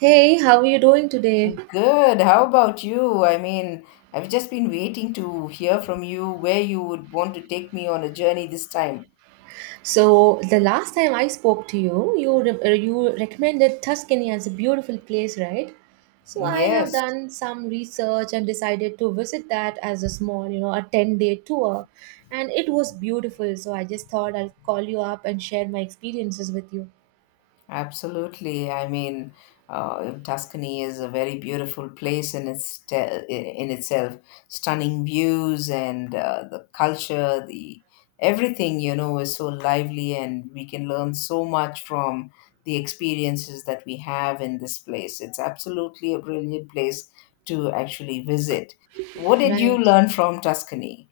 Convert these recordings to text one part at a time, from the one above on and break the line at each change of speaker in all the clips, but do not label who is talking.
Hey, how are you doing today?
Good. How about you? I mean, I've just been waiting to hear from you where you would want to take me on a journey this time.
So, the last time I spoke to you, you recommended Tuscany as a beautiful place, right? So, I have
Yes.
done some research and decided to visit that as a small, a 10-day tour, and it was beautiful. So, I just thought I'll call you up and share my experiences with you.
Absolutely. I mean, Tuscany is a very beautiful place in itself. Stunning views and the culture, the everything is so lively, and we can learn so much from the experiences that we have in this place. It's absolutely a brilliant place to actually visit. What did you
Right.
learn from Tuscany?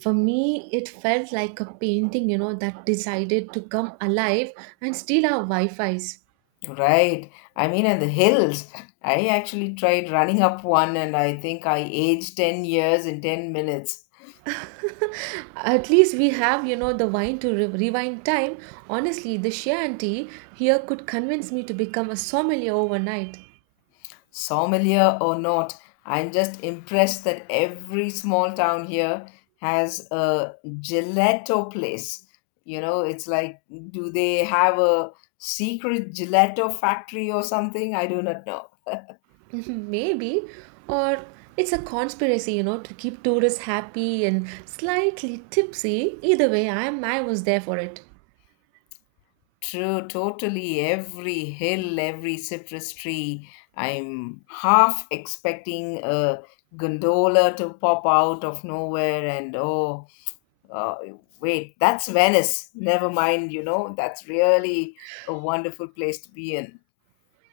For me, it felt like a painting, that decided to come alive and steal our Wi-Fis.
Right. I mean, and the hills. I actually tried running up one and I think I aged 10 years in 10 minutes.
At least we have, the wine to rewind time. Honestly, the sheer auntie here could convince me to become a sommelier overnight.
Sommelier or not, I'm just impressed that every small town here has a gelato place. It's like, do they have a secret gelato factory or something? I do not know.
Maybe. Or it's a conspiracy, to keep tourists happy and slightly tipsy. Either way, I was there for it.
True, totally. Every hill, every citrus tree. I'm half expecting a gondola to pop out of nowhere, and oh, uh, wait, that's Venice. Never mind, that's really a wonderful place to be in.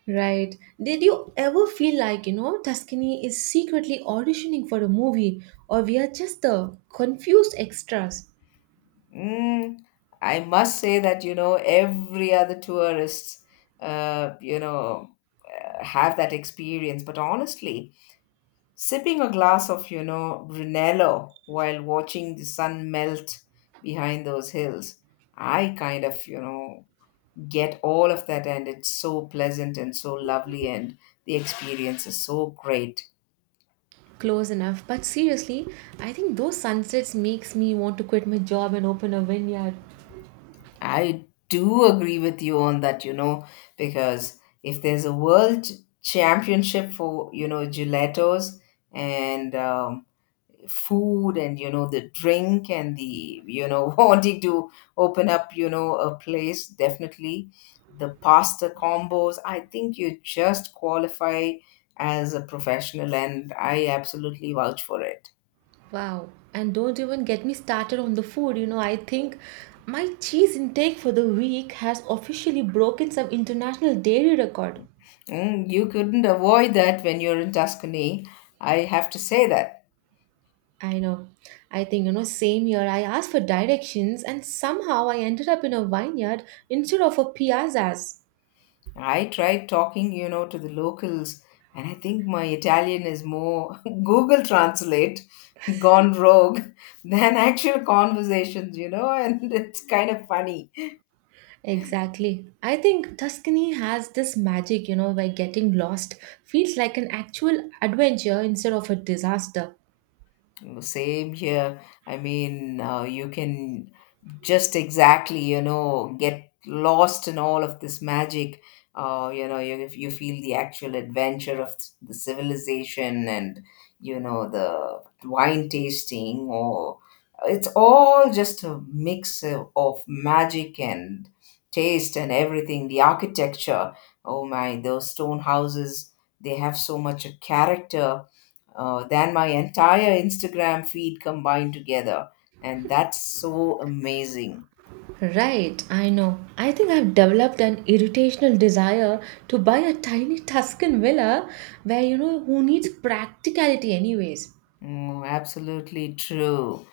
Right. Did you ever feel like, Tuscany is secretly auditioning for a movie or we are just the confused extras?
Mm, I must say that, every other tourists, uh, you know, have that experience. But honestly, sipping a glass of Brunello while watching the sun melt behind those hills, I kind of get all of that, and it's so pleasant and so lovely, and the experience is so great.
Close enough. But seriously, I think those sunsets makes me want to quit my job and open a vineyard.
I do agree with you on that, because if there's a world championship for, gelatos and food and the drink and the wanting to open up a place. Definitely, the pasta combos, I think, you just qualify as a professional, and I absolutely vouch for it.
Wow. And don't even get me started on the food. I think my cheese intake for the week has officially broken some international dairy record.
You couldn't avoid that when you're in Tuscany. I have to say that.
I know. I think, same year I asked for directions and somehow I ended up in a vineyard instead of a piazzas.
I tried talking to the locals, and I think my Italian is more Google Translate gone rogue than actual conversations and it's kind of funny.
Exactly. I think Tuscany has this magic, where getting lost feels like an actual adventure instead of a disaster.
Same here. I mean, you can just exactly get lost in all of this magic. If you feel the actual adventure of the civilization, and the wine tasting, or it's all just a mix of magic and taste and everything. The architecture, oh my, those stone houses, they have so much a character, than my entire Instagram feed combined together. And that's so amazing.
Right, I know. I think I've developed an irritational desire to buy a tiny Tuscan villa where, who needs practicality, anyways?
Mm, absolutely true.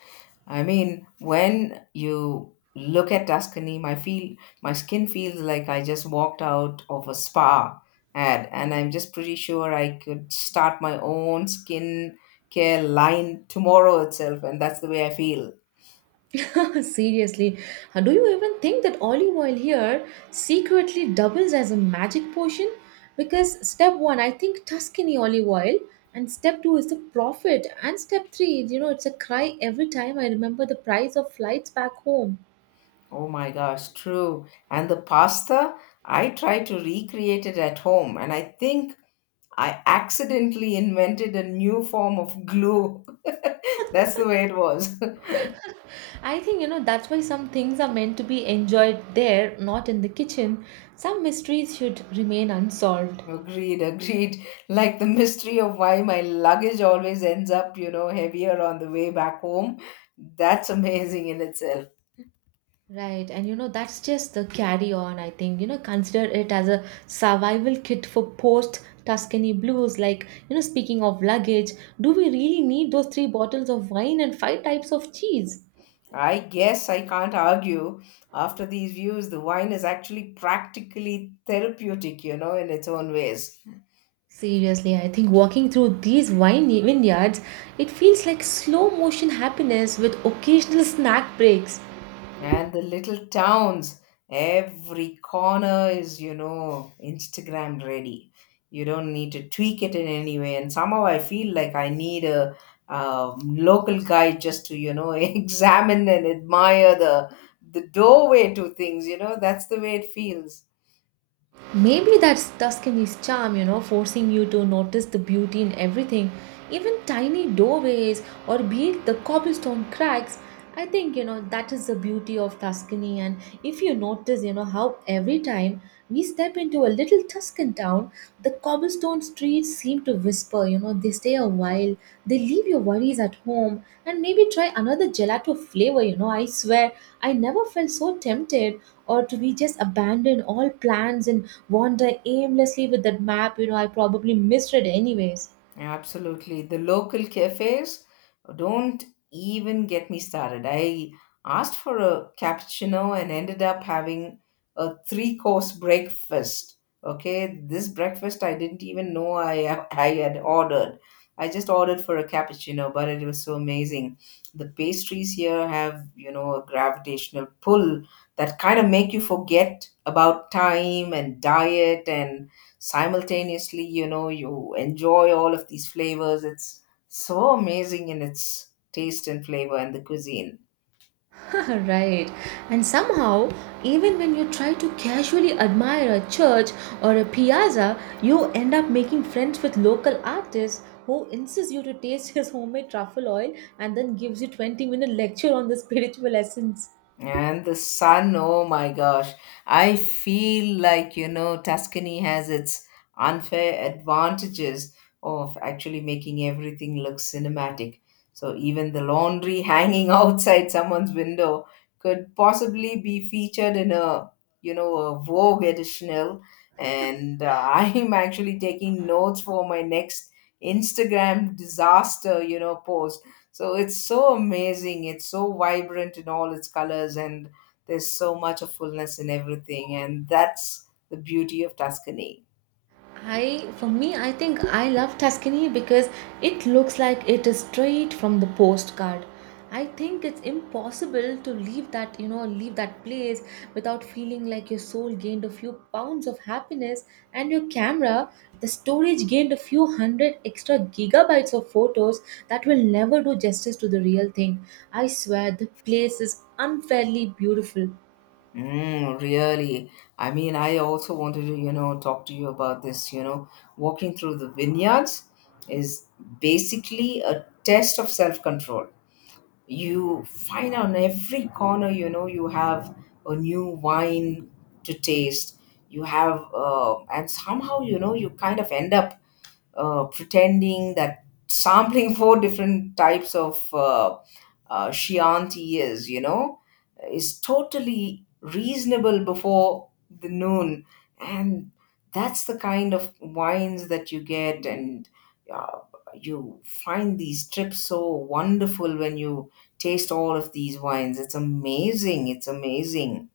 I mean, when you look at Tuscany, my skin feels like I just walked out of a spa ad, and I'm just pretty sure I could start my own skin care line tomorrow itself, and that's the way I feel.
Seriously, do you even think that olive oil here secretly doubles as a magic potion? Because step one, I think Tuscany olive oil, and step two is the profit, and step three, it's a cry every time I remember the price of flights back home.
Oh my gosh, true. And the pasta, I try to recreate it at home, and I think I accidentally invented a new form of glue. That's the way it was.
I think, that's why some things are meant to be enjoyed there, not in the kitchen. Some mysteries should remain unsolved.
Agreed, agreed. Like the mystery of why my luggage always ends up, heavier on the way back home. That's amazing in itself.
Right, and that's just the carry on, I think. Consider it as a survival kit for post Tuscany blues. Like, speaking of luggage, do we really need those three bottles of wine and five types of cheese?
I guess I can't argue. After these views, the wine is actually practically therapeutic, in its own ways.
Seriously, I think walking through these wine vineyards, it feels like slow motion happiness with occasional snack breaks.
And the little towns, every corner is, Instagram ready. You don't need to tweak it in any way. And somehow I feel like I need a, local guide just to, examine and admire the doorway to things. That's the way it feels.
Maybe that's Tuscany's charm, forcing you to notice the beauty in everything, even tiny doorways or be it the cobblestone cracks. I think, that is the beauty of Tuscany. And if you notice, how every time we step into a little Tuscan town, the cobblestone streets seem to whisper, they stay a while, they leave your worries at home, and maybe try another gelato flavor. I swear, I never felt so tempted or to be just abandon all plans and wander aimlessly with that map, I probably misread anyways.
Yeah, absolutely. The local cafes don't even get me started. I asked for a cappuccino and ended up having a three course breakfast. Okay, this breakfast I didn't even know I had ordered. I just ordered for a cappuccino, but it was so amazing. The pastries here have, a gravitational pull that kind of make you forget about time and diet, and simultaneously you enjoy all of these flavors. It's so amazing in its taste and flavor and the cuisine.
Right. And somehow, even when you try to casually admire a church or a piazza, you end up making friends with local artists who insists you to taste his homemade truffle oil and then gives you 20-minute lecture on the spiritual essence.
And the sun, oh my gosh. I feel like, Tuscany has its unfair advantages of actually making everything look cinematic. So even the laundry hanging outside someone's window could possibly be featured in a Vogue editional. And I'm actually taking notes for my next Instagram disaster, post. So it's so amazing. It's so vibrant in all its colors, and there's so much of fullness in everything. And that's the beauty of Tuscany.
I for me, I think I love Tuscany because it looks like it is straight from the postcard. I think it's impossible to leave that place without feeling like your soul gained a few pounds of happiness and your camera, the storage gained a few hundred extra gigabytes of photos that will never do justice to the real thing. I swear the place is unfairly beautiful.
Mm, really. I mean, I also wanted to, talk to you about this. Walking through the vineyards is basically a test of self control. You find on every corner, you have a new wine to taste. And somehow, you kind of end up pretending that sampling four different types of Chianti is totally reasonable before the noon. And that's the kind of wines that you get. And uh, you find these trips so wonderful when you taste all of these wines. It's amazing. It's amazing.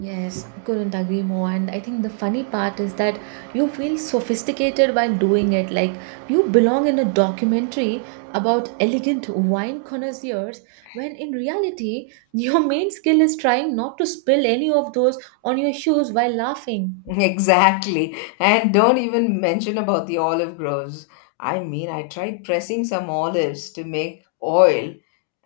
Yes, I couldn't agree more. And I think the funny part is that you feel sophisticated while doing it. Like you belong in a documentary about elegant wine connoisseurs, when in reality, your main skill is trying not to spill any of those on your shoes while laughing.
Exactly. And don't even mention about the olive groves. I mean, I tried pressing some olives to make oil,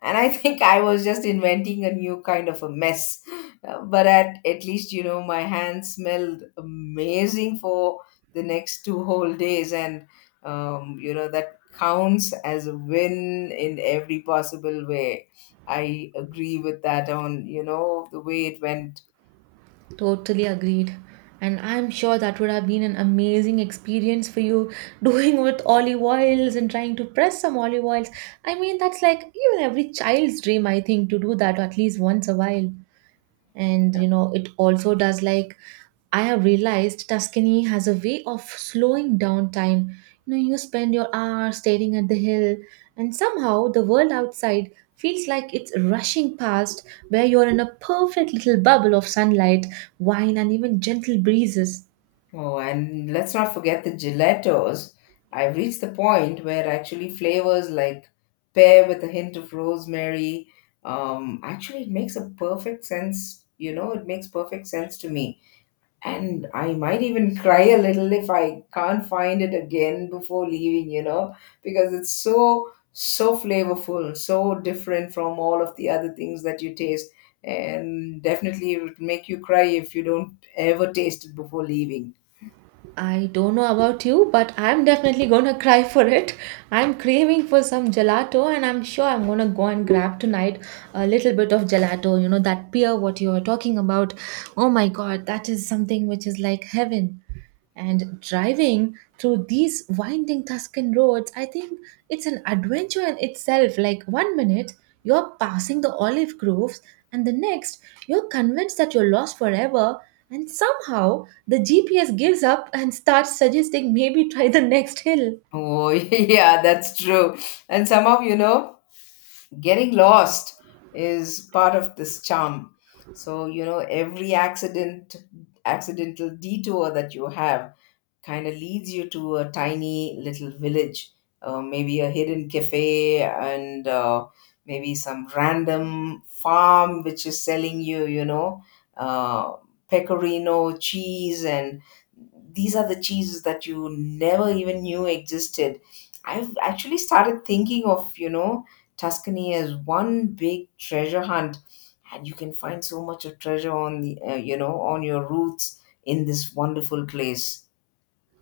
and I think I was just inventing a new kind of a mess. But at least, my hands smelled amazing for the next two whole days, and that counts as a win in every possible way. I agree with that on, the way it went.
Totally agreed. And I'm sure that would have been an amazing experience for you doing with olive oils and trying to press some olive oils. I mean, that's like even every child's dream, I think, to do that at least once a while. And it also does. Like, I have realized Tuscany has a way of slowing down time. You spend your hour staring at the hill, and somehow the world outside feels like it's rushing past, where you're in a perfect little bubble of sunlight, wine, and even gentle breezes.
Oh, and let's not forget the gelatos. I've reached the point where actually flavors like pear with a hint of rosemary, actually it makes a perfect sense. It makes perfect sense to me. And I might even cry a little if I can't find it again before leaving, because it's so, so flavorful, so different from all of the other things that you taste. And definitely it would make you cry if you don't ever taste it before leaving.
I don't know about you, but I'm definitely gonna cry for it. I'm craving for some gelato, and I'm sure I'm gonna go and grab tonight a little bit of gelato. That beer what you were talking about. Oh my god, that is something which is like heaven. And driving through these winding Tuscan roads, I think it's an adventure in itself. Like one minute you're passing the olive groves, and the next, you're convinced that you're lost forever, and somehow the GPS gives up and starts suggesting maybe try the next hill.
Oh, yeah, that's true. And somehow, getting lost is part of this charm. So, every accidental detour that you have kind of leads you to a tiny little village, maybe a hidden cafe, and maybe some random farm which is selling you, uh, pecorino cheese, and these are the cheeses that you never even knew existed. I've actually started thinking of, Tuscany as one big treasure hunt, and you can find so much of treasure on your routes in this wonderful place.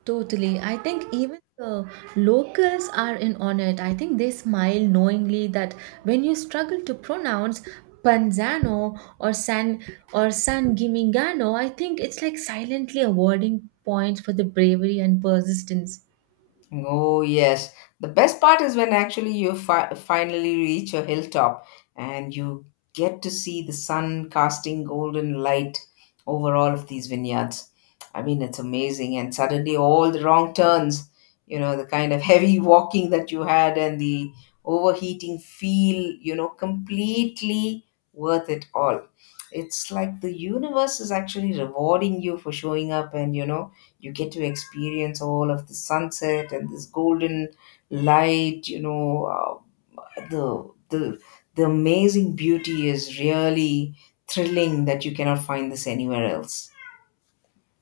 Totally. I think even the locals are in on it. I think they smile knowingly that when you struggle to pronounce Panzano or San Gimignano, I think it's like silently awarding points for the bravery and persistence.
Oh, yes. The best part is when actually you finally reach a hilltop and you get to see the sun casting golden light over all of these vineyards. I mean, it's amazing. And suddenly, all the wrong turns, the kind of heavy walking that you had and the overheating feel, completely worth it all. It's like the universe is actually rewarding you for showing up, and you get to experience all of the sunset and this golden light. You know uh, the the the amazing beauty is really thrilling that you cannot find this anywhere else.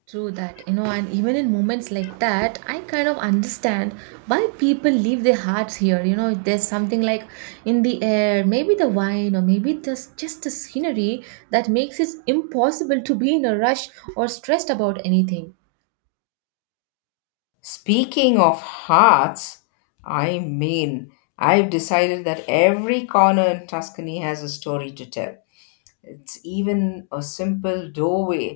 True that, and even in moments like that, I kind of understand why people leave their hearts here. There's something like in the air, maybe the wine, or maybe just the scenery that makes it impossible to be in a rush or stressed about anything.
Speaking of hearts, I mean, I've decided that every corner in Tuscany has a story to tell. It's even a simple doorway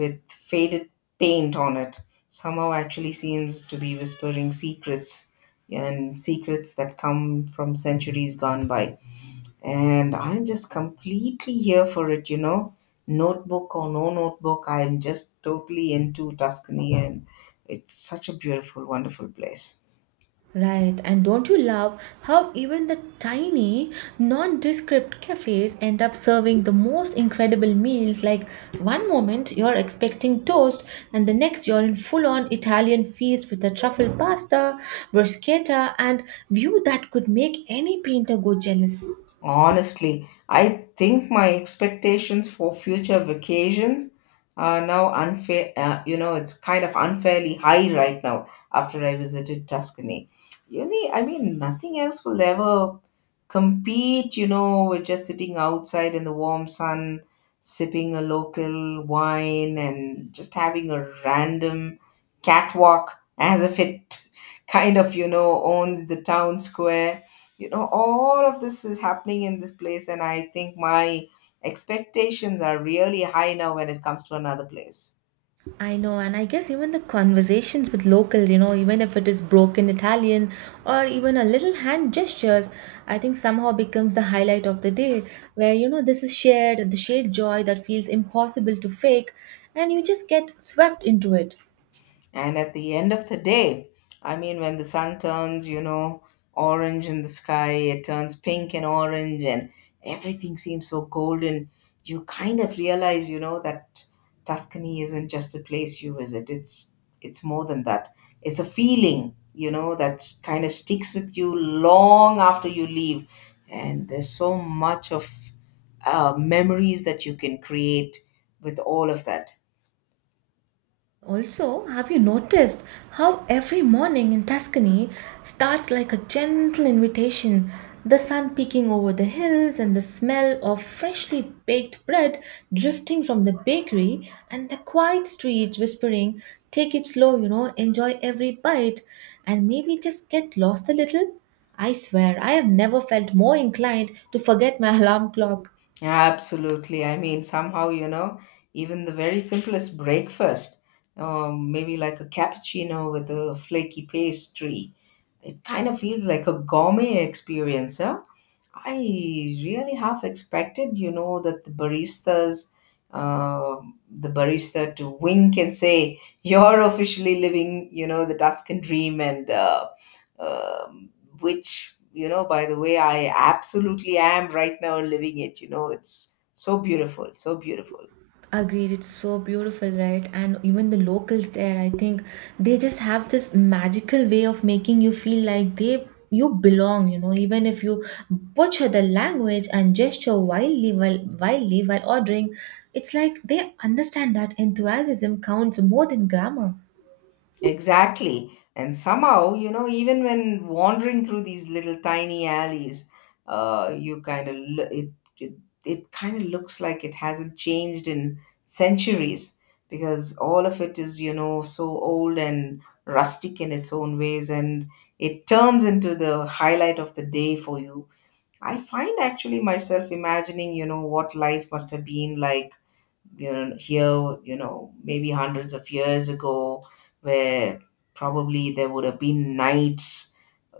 with faded paint on it, somehow actually seems to be whispering secrets, and secrets that come from centuries gone by. And I'm just completely here for it. Notebook or no notebook, I'm just totally into Tuscany, and it's such a beautiful, wonderful place.
Right, and don't you love how even the tiny, nondescript cafes end up serving the most incredible meals? Like one moment you're expecting toast, and the next you're in full on Italian feast with a truffle pasta, bruschetta, and view that could make any painter go jealous.
Honestly, I think my expectations for future vacations are now unfair. It's kind of unfairly high right now after I visited Tuscany. Really, I mean, nothing else will ever compete, with just sitting outside in the warm sun, sipping a local wine, and just having a random catwalk as if it kind of, owns the town square. All of this is happening in this place, and I think my expectations are really high now when it comes to another place.
I know, and I guess even the conversations with locals, even if it is broken Italian or even a little hand gestures, I think somehow becomes the highlight of the day where, this is shared, the shared joy that feels impossible to fake, and you just get swept into it.
And at the end of the day, I mean, when the sun turns, orange in the sky, it turns pink and orange, and everything seems so golden. You kind of realize, that Tuscany isn't just a place you visit. It's more than that. It's a feeling, that kind of sticks with you long after you leave. And there's so much of memories that you can create with all of that.
Also, have you noticed how every morning in Tuscany starts like a gentle invitation? The sun peeking over the hills and the smell of freshly baked bread drifting from the bakery and the quiet streets whispering, Take it slow, enjoy every bite and maybe just get lost a little. I swear, I have never felt more inclined to forget my alarm clock.
Yeah, absolutely. I mean, somehow, even the very simplest breakfast, maybe like a cappuccino with a flaky pastry, it kind of feels like a gourmet experience. Huh? I really half expected, you know, that the barista to wink and say, "You're officially living, you know, the Tuscan dream," and um, which, you know, by the way, I absolutely am right now living it. You know, it's so beautiful, so beautiful.
Agreed, it's so beautiful, right? And even the locals there, I think they just have this magical way of making you feel like they you belong, even if you butcher the language and gesture wildly while ordering, it's like they understand that enthusiasm counts more than grammar.
Exactly. And somehow, you know, even when wandering through these little tiny alleys, you kind of it, it kind of looks like it hasn't changed in centuries, because all of it is, you know, so old and rustic in its own ways, and it turns into the highlight of the day for you. I find actually myself imagining, you know, what life must have been like, you know, here, you know, maybe hundreds of years ago, where probably there would have been knights,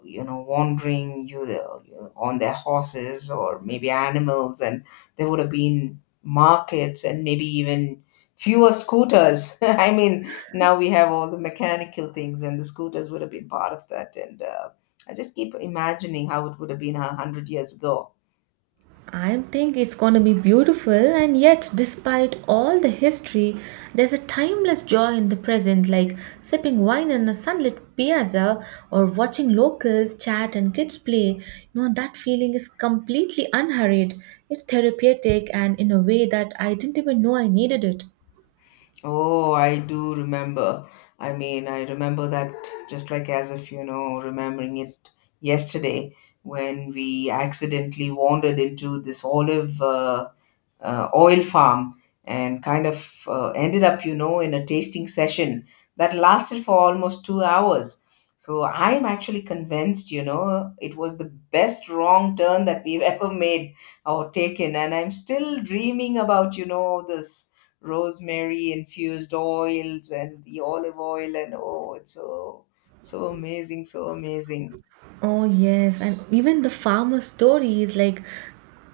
you know, wandering you know, on their horses or maybe animals, and there would have been markets and maybe even fewer scooters. I mean, now we have all the mechanical things, and the scooters would have been part of that. And I just keep imagining how it would have been a hundred years ago.
I think it's going to be beautiful, and yet, despite all the history, there's a timeless joy in the present, like sipping wine on a sunlit piazza or watching locals chat and kids play. That feeling is completely unhurried. It's therapeutic, and in a way that I didn't even know I needed it.
Oh, I do remember. I mean, I remember that just like as if, you know, remembering it yesterday, when we accidentally wandered into this olive oil farm and kind of ended up, you know, in a tasting session that lasted for almost 2 hours. So I'm actually convinced, you know, it was the best wrong turn that we've ever made or taken. And I'm still dreaming about, you know, this rosemary infused oils and the olive oil. And oh, it's so, so amazing, so amazing.
Oh, yes, and even the farmer stories, like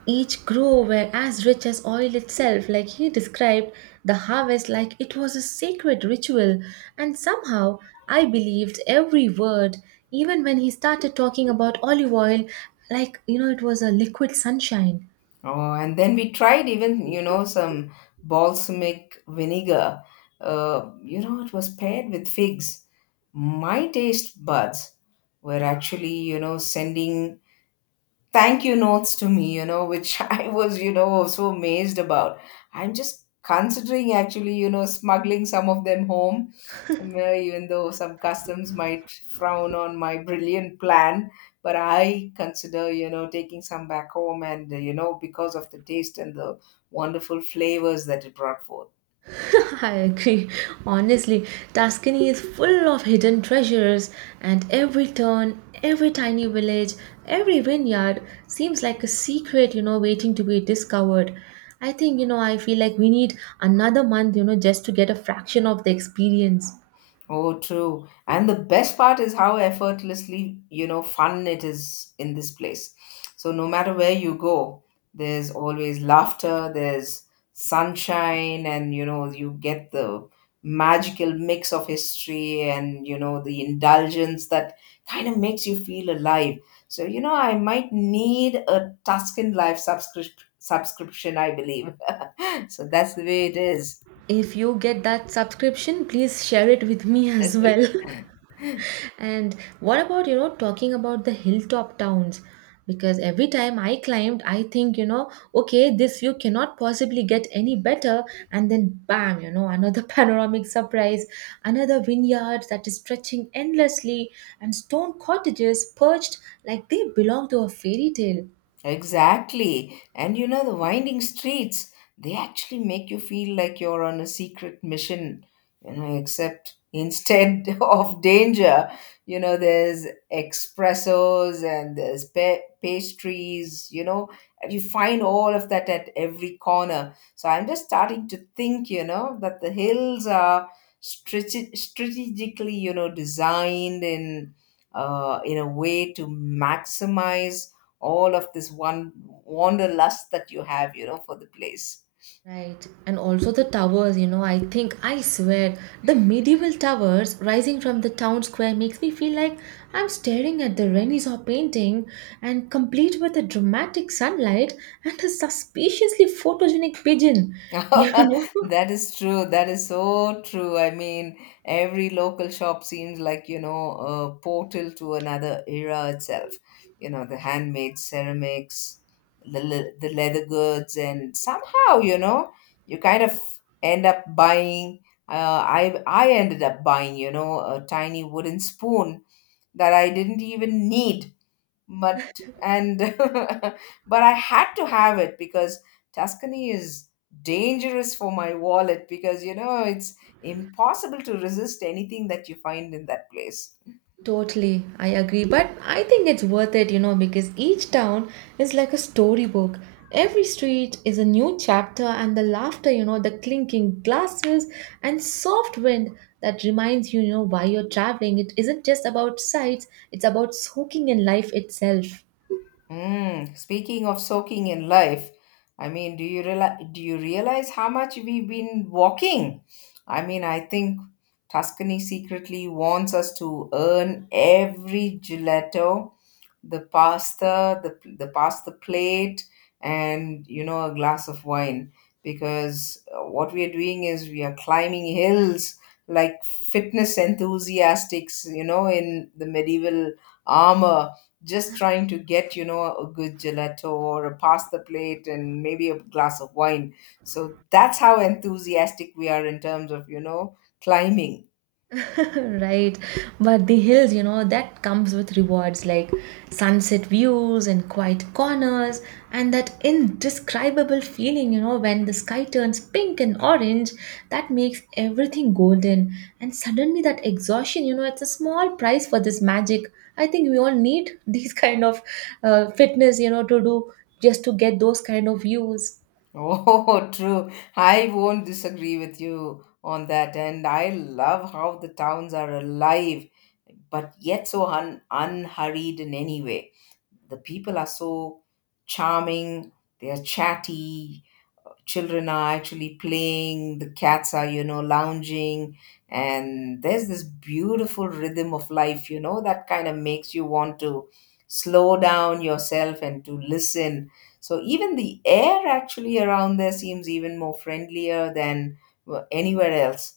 each grow were as rich as oil itself. Like he described the harvest like it was a sacred ritual, and somehow I believed every word, even when he started talking about olive oil, like it was a liquid sunshine.
Oh, and then we tried even, you know, some balsamic vinegar. You know, it was paired with figs. My taste buds were actually, you know, sending thank you notes to me, you know, which I was, you know, so amazed about. I'm just considering actually, you know, smuggling some of them home, even though some customs might frown on my brilliant plan. But I consider, you know, taking some back home and, you know, because of the taste and the wonderful flavors that it brought forth.
I agree. Honestly, Tuscany is full of hidden treasures, and every turn, every tiny village, every vineyard seems like a secret, waiting to be discovered. I think, I feel like we need another month, just to get a fraction of the experience.
Oh, true. And the best part is how effortlessly, you know, fun it is in this place. So no matter where you go, there's always laughter, there's sunshine, and, you know, you get the magical mix of history and, you know, the indulgence that kind of makes you feel alive. So, you know, I might need a Tuscan Life subscription, I believe. So that's the way it is.
If you get that subscription, please share it with me as well. And what about, talking about the hilltop towns? Because every time I climbed, I think, okay, this view cannot possibly get any better. And then bam, another panoramic surprise, another vineyard that is stretching endlessly, and stone cottages perched like they belong to a fairy tale.
Exactly. And, you know, the winding streets, they actually make you feel like you're on a secret mission, you know, except instead of danger, you know, there's espressos and there's pastries, you know, and you find all of that at every corner. So I'm just starting to think, you know, that the hills are strategically, you know, designed in a way to maximize all of this one wanderlust that you have, you know, for the place.
Right, and also the towers, I think, I swear, the medieval towers rising from the town square makes me feel like I'm staring at the Renaissance painting and complete with a dramatic sunlight and a suspiciously photogenic pigeon, you know.
That is true. That is so true. I mean, every local shop seems like, you know, a portal to another era itself. You know, the handmade ceramics, the leather goods, and somehow, you know, you kind of end up buying. I ended up buying, you know, a tiny wooden spoon that I didn't even need, but and but I had to have it, because Tuscany is dangerous for my wallet, because, you know, it's impossible to resist anything that you find in that place.
Totally, I agree. But I think it's worth it, because each town is like a storybook. Every street is a new chapter, and the laughter, the clinking glasses and soft wind that reminds you, why you're traveling. It isn't just about sights, it's about soaking in life itself.
Mm, speaking of soaking in life, I mean, do you realize how much we've been walking? I mean, I think Tuscany secretly wants us to earn every gelato, the pasta, the pasta plate, and, you know, a glass of wine. Because, what we are doing is we are climbing hills like fitness enthusiasts, you know, in the medieval armor, just trying to get, you know, a good gelato or a pasta plate and maybe a glass of wine. So that's how enthusiastic we are in terms of, you know, climbing.
Right, but the hills, that comes with rewards like sunset views and quiet corners, and that indescribable feeling, when the sky turns pink and orange that makes everything golden. And suddenly that exhaustion, it's a small price for this magic. I think we all need these kind of fitness, to do just to get those kind of views.
Oh, true. I won't disagree with you on that. And I love how the towns are alive, but yet so unhurried in any way. The people are so charming, they are chatty, children are actually playing, the cats are, you know, lounging, and there's this beautiful rhythm of life, you know, that kind of makes you want to slow down yourself and to listen. So even the air actually around there seems even more friendlier than anywhere else.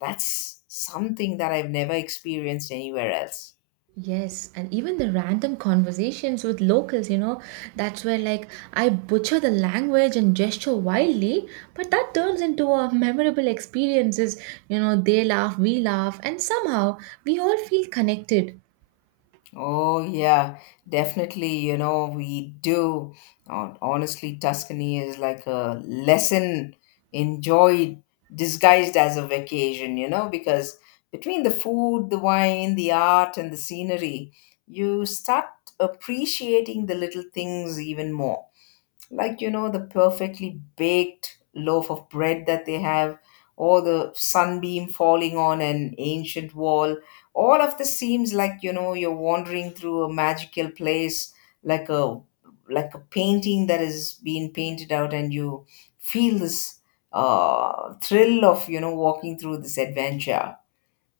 That's something that I've never experienced anywhere else.
Yes, and even the random conversations with locals, that's where like I butcher the language and gesture wildly, but that turns into a memorable experiences. They laugh, we laugh, and somehow we all feel connected.
Oh, yeah, definitely. You know, we do. Honestly, Tuscany is like a lesson enjoyed, disguised as a vacation, you know, because between the food, the wine, the art, and the scenery, you start appreciating the little things even more. Like, you know, the perfectly baked loaf of bread that they have, or the sunbeam falling on an ancient wall. All of this seems like, you know, you're wandering through a magical place, like a like a painting that is being painted out, and you feel this, thrill of, you know, walking through this adventure.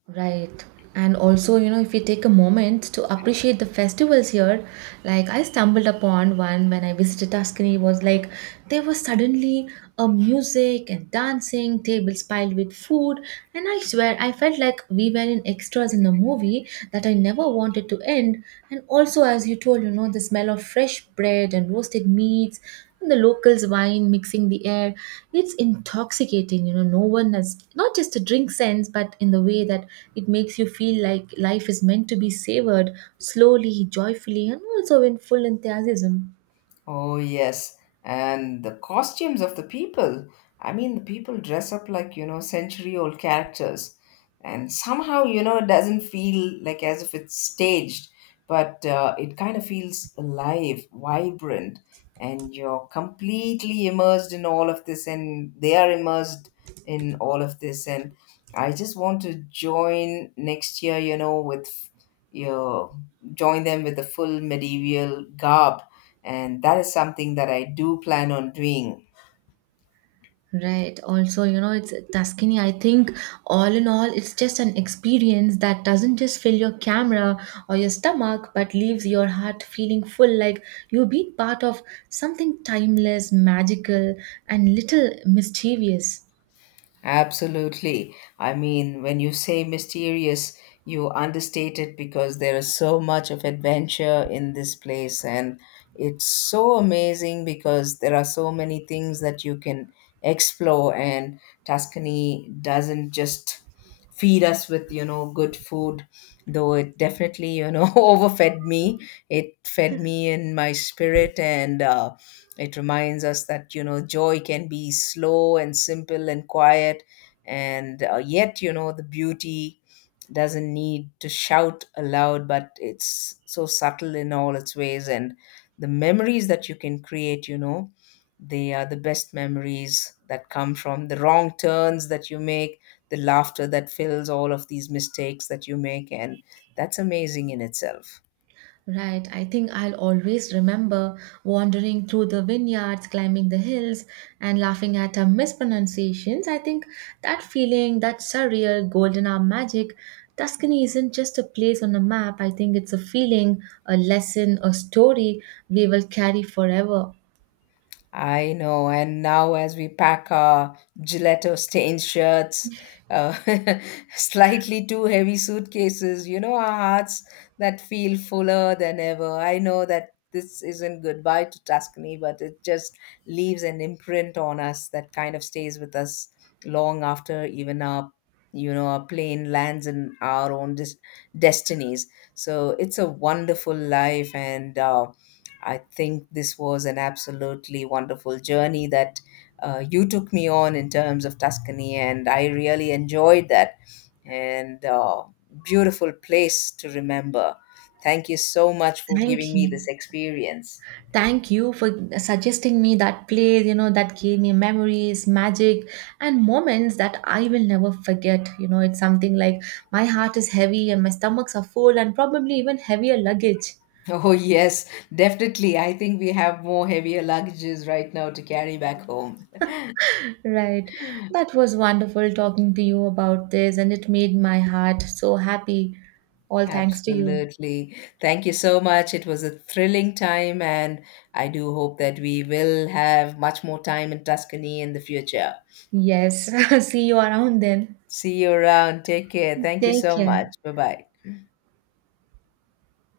Right. And also, if you take a moment to appreciate the festivals here, like I stumbled upon one when I visited Tuscany, was like there was suddenly a music and dancing, tables piled with food, and I swear I felt like we were in extras in a movie that I never wanted to end. And also, as you told, the smell of fresh bread and roasted meats, the locals wine mixing the air, it's intoxicating. No one has not just a drink sense, but in the way that it makes you feel like life is meant to be savored slowly, joyfully, and also in full enthusiasm.
Oh, yes. And the costumes of the people. I mean, the people dress up like, you know, century old characters. And somehow, you know, it doesn't feel like as if it's staged, but, it kind of feels alive, vibrant, and you're completely immersed in all of this, and they are immersed in all of this. And I just want to join next year, you know, with, you know, join them with the full medieval garb, and that is something that I do plan on doing.
Right. Also, It's Tuscany, I think. All in all, it's just an experience that doesn't just fill your camera or your stomach, but leaves your heart feeling full, like you've been part of something timeless, magical, and little mischievous.
Absolutely. I mean, when you say mysterious, you understate it, because there is so much of adventure in this place, and it's so amazing because there are so many things that you can explore, and Tuscany doesn't just feed us with, you know, good food. Though it definitely, you know, overfed me. It fed me in my spirit, and it reminds us that, you know, joy can be slow and simple and quiet, and, yet, you know, the beauty doesn't need to shout aloud, but it's so subtle in all its ways. And the memories that you can create, you know, they are the best memories that come from the wrong turns that you make, the laughter that fills all of these mistakes that you make, and that's amazing in itself.
Right, I think I'll always remember wandering through the vineyards, climbing the hills, and laughing at our mispronunciations. I think that feeling, that surreal golden hour magic, Tuscany isn't just a place on a map. I think it's a feeling, a lesson, a story we will carry forever.
I know. And now, as we pack our gelato stained shirts, uh, slightly too heavy suitcases, you know, our hearts that feel fuller than ever. I know that this isn't goodbye to Tuscany, but it just leaves an imprint on us that kind of stays with us long after even our, you know, our plane lands in our own destinies. So it's a wonderful life, and I think this was an absolutely wonderful journey that, you took me on in terms of Tuscany, and I really enjoyed that. And Beautiful place to remember. Thank you so much for giving
Thank
me this
you.
experience.
Thank you for suggesting me that place, that gave me memories, magic, and moments that I will never forget. It's something like my heart is heavy and my stomachs are full, and probably even heavier luggage.
Oh, yes, definitely. I think we have more heavier luggages right now to carry back home.
Right. That was wonderful talking to you about this, and it made my heart so happy. All thanks to you.
Absolutely. Thank you so much. It was a thrilling time, and I do hope that we will have much more time in Tuscany in the future.
Yes. See you around then.
See you around. Take care. Thank you
Take
so
care.
much. Bye bye.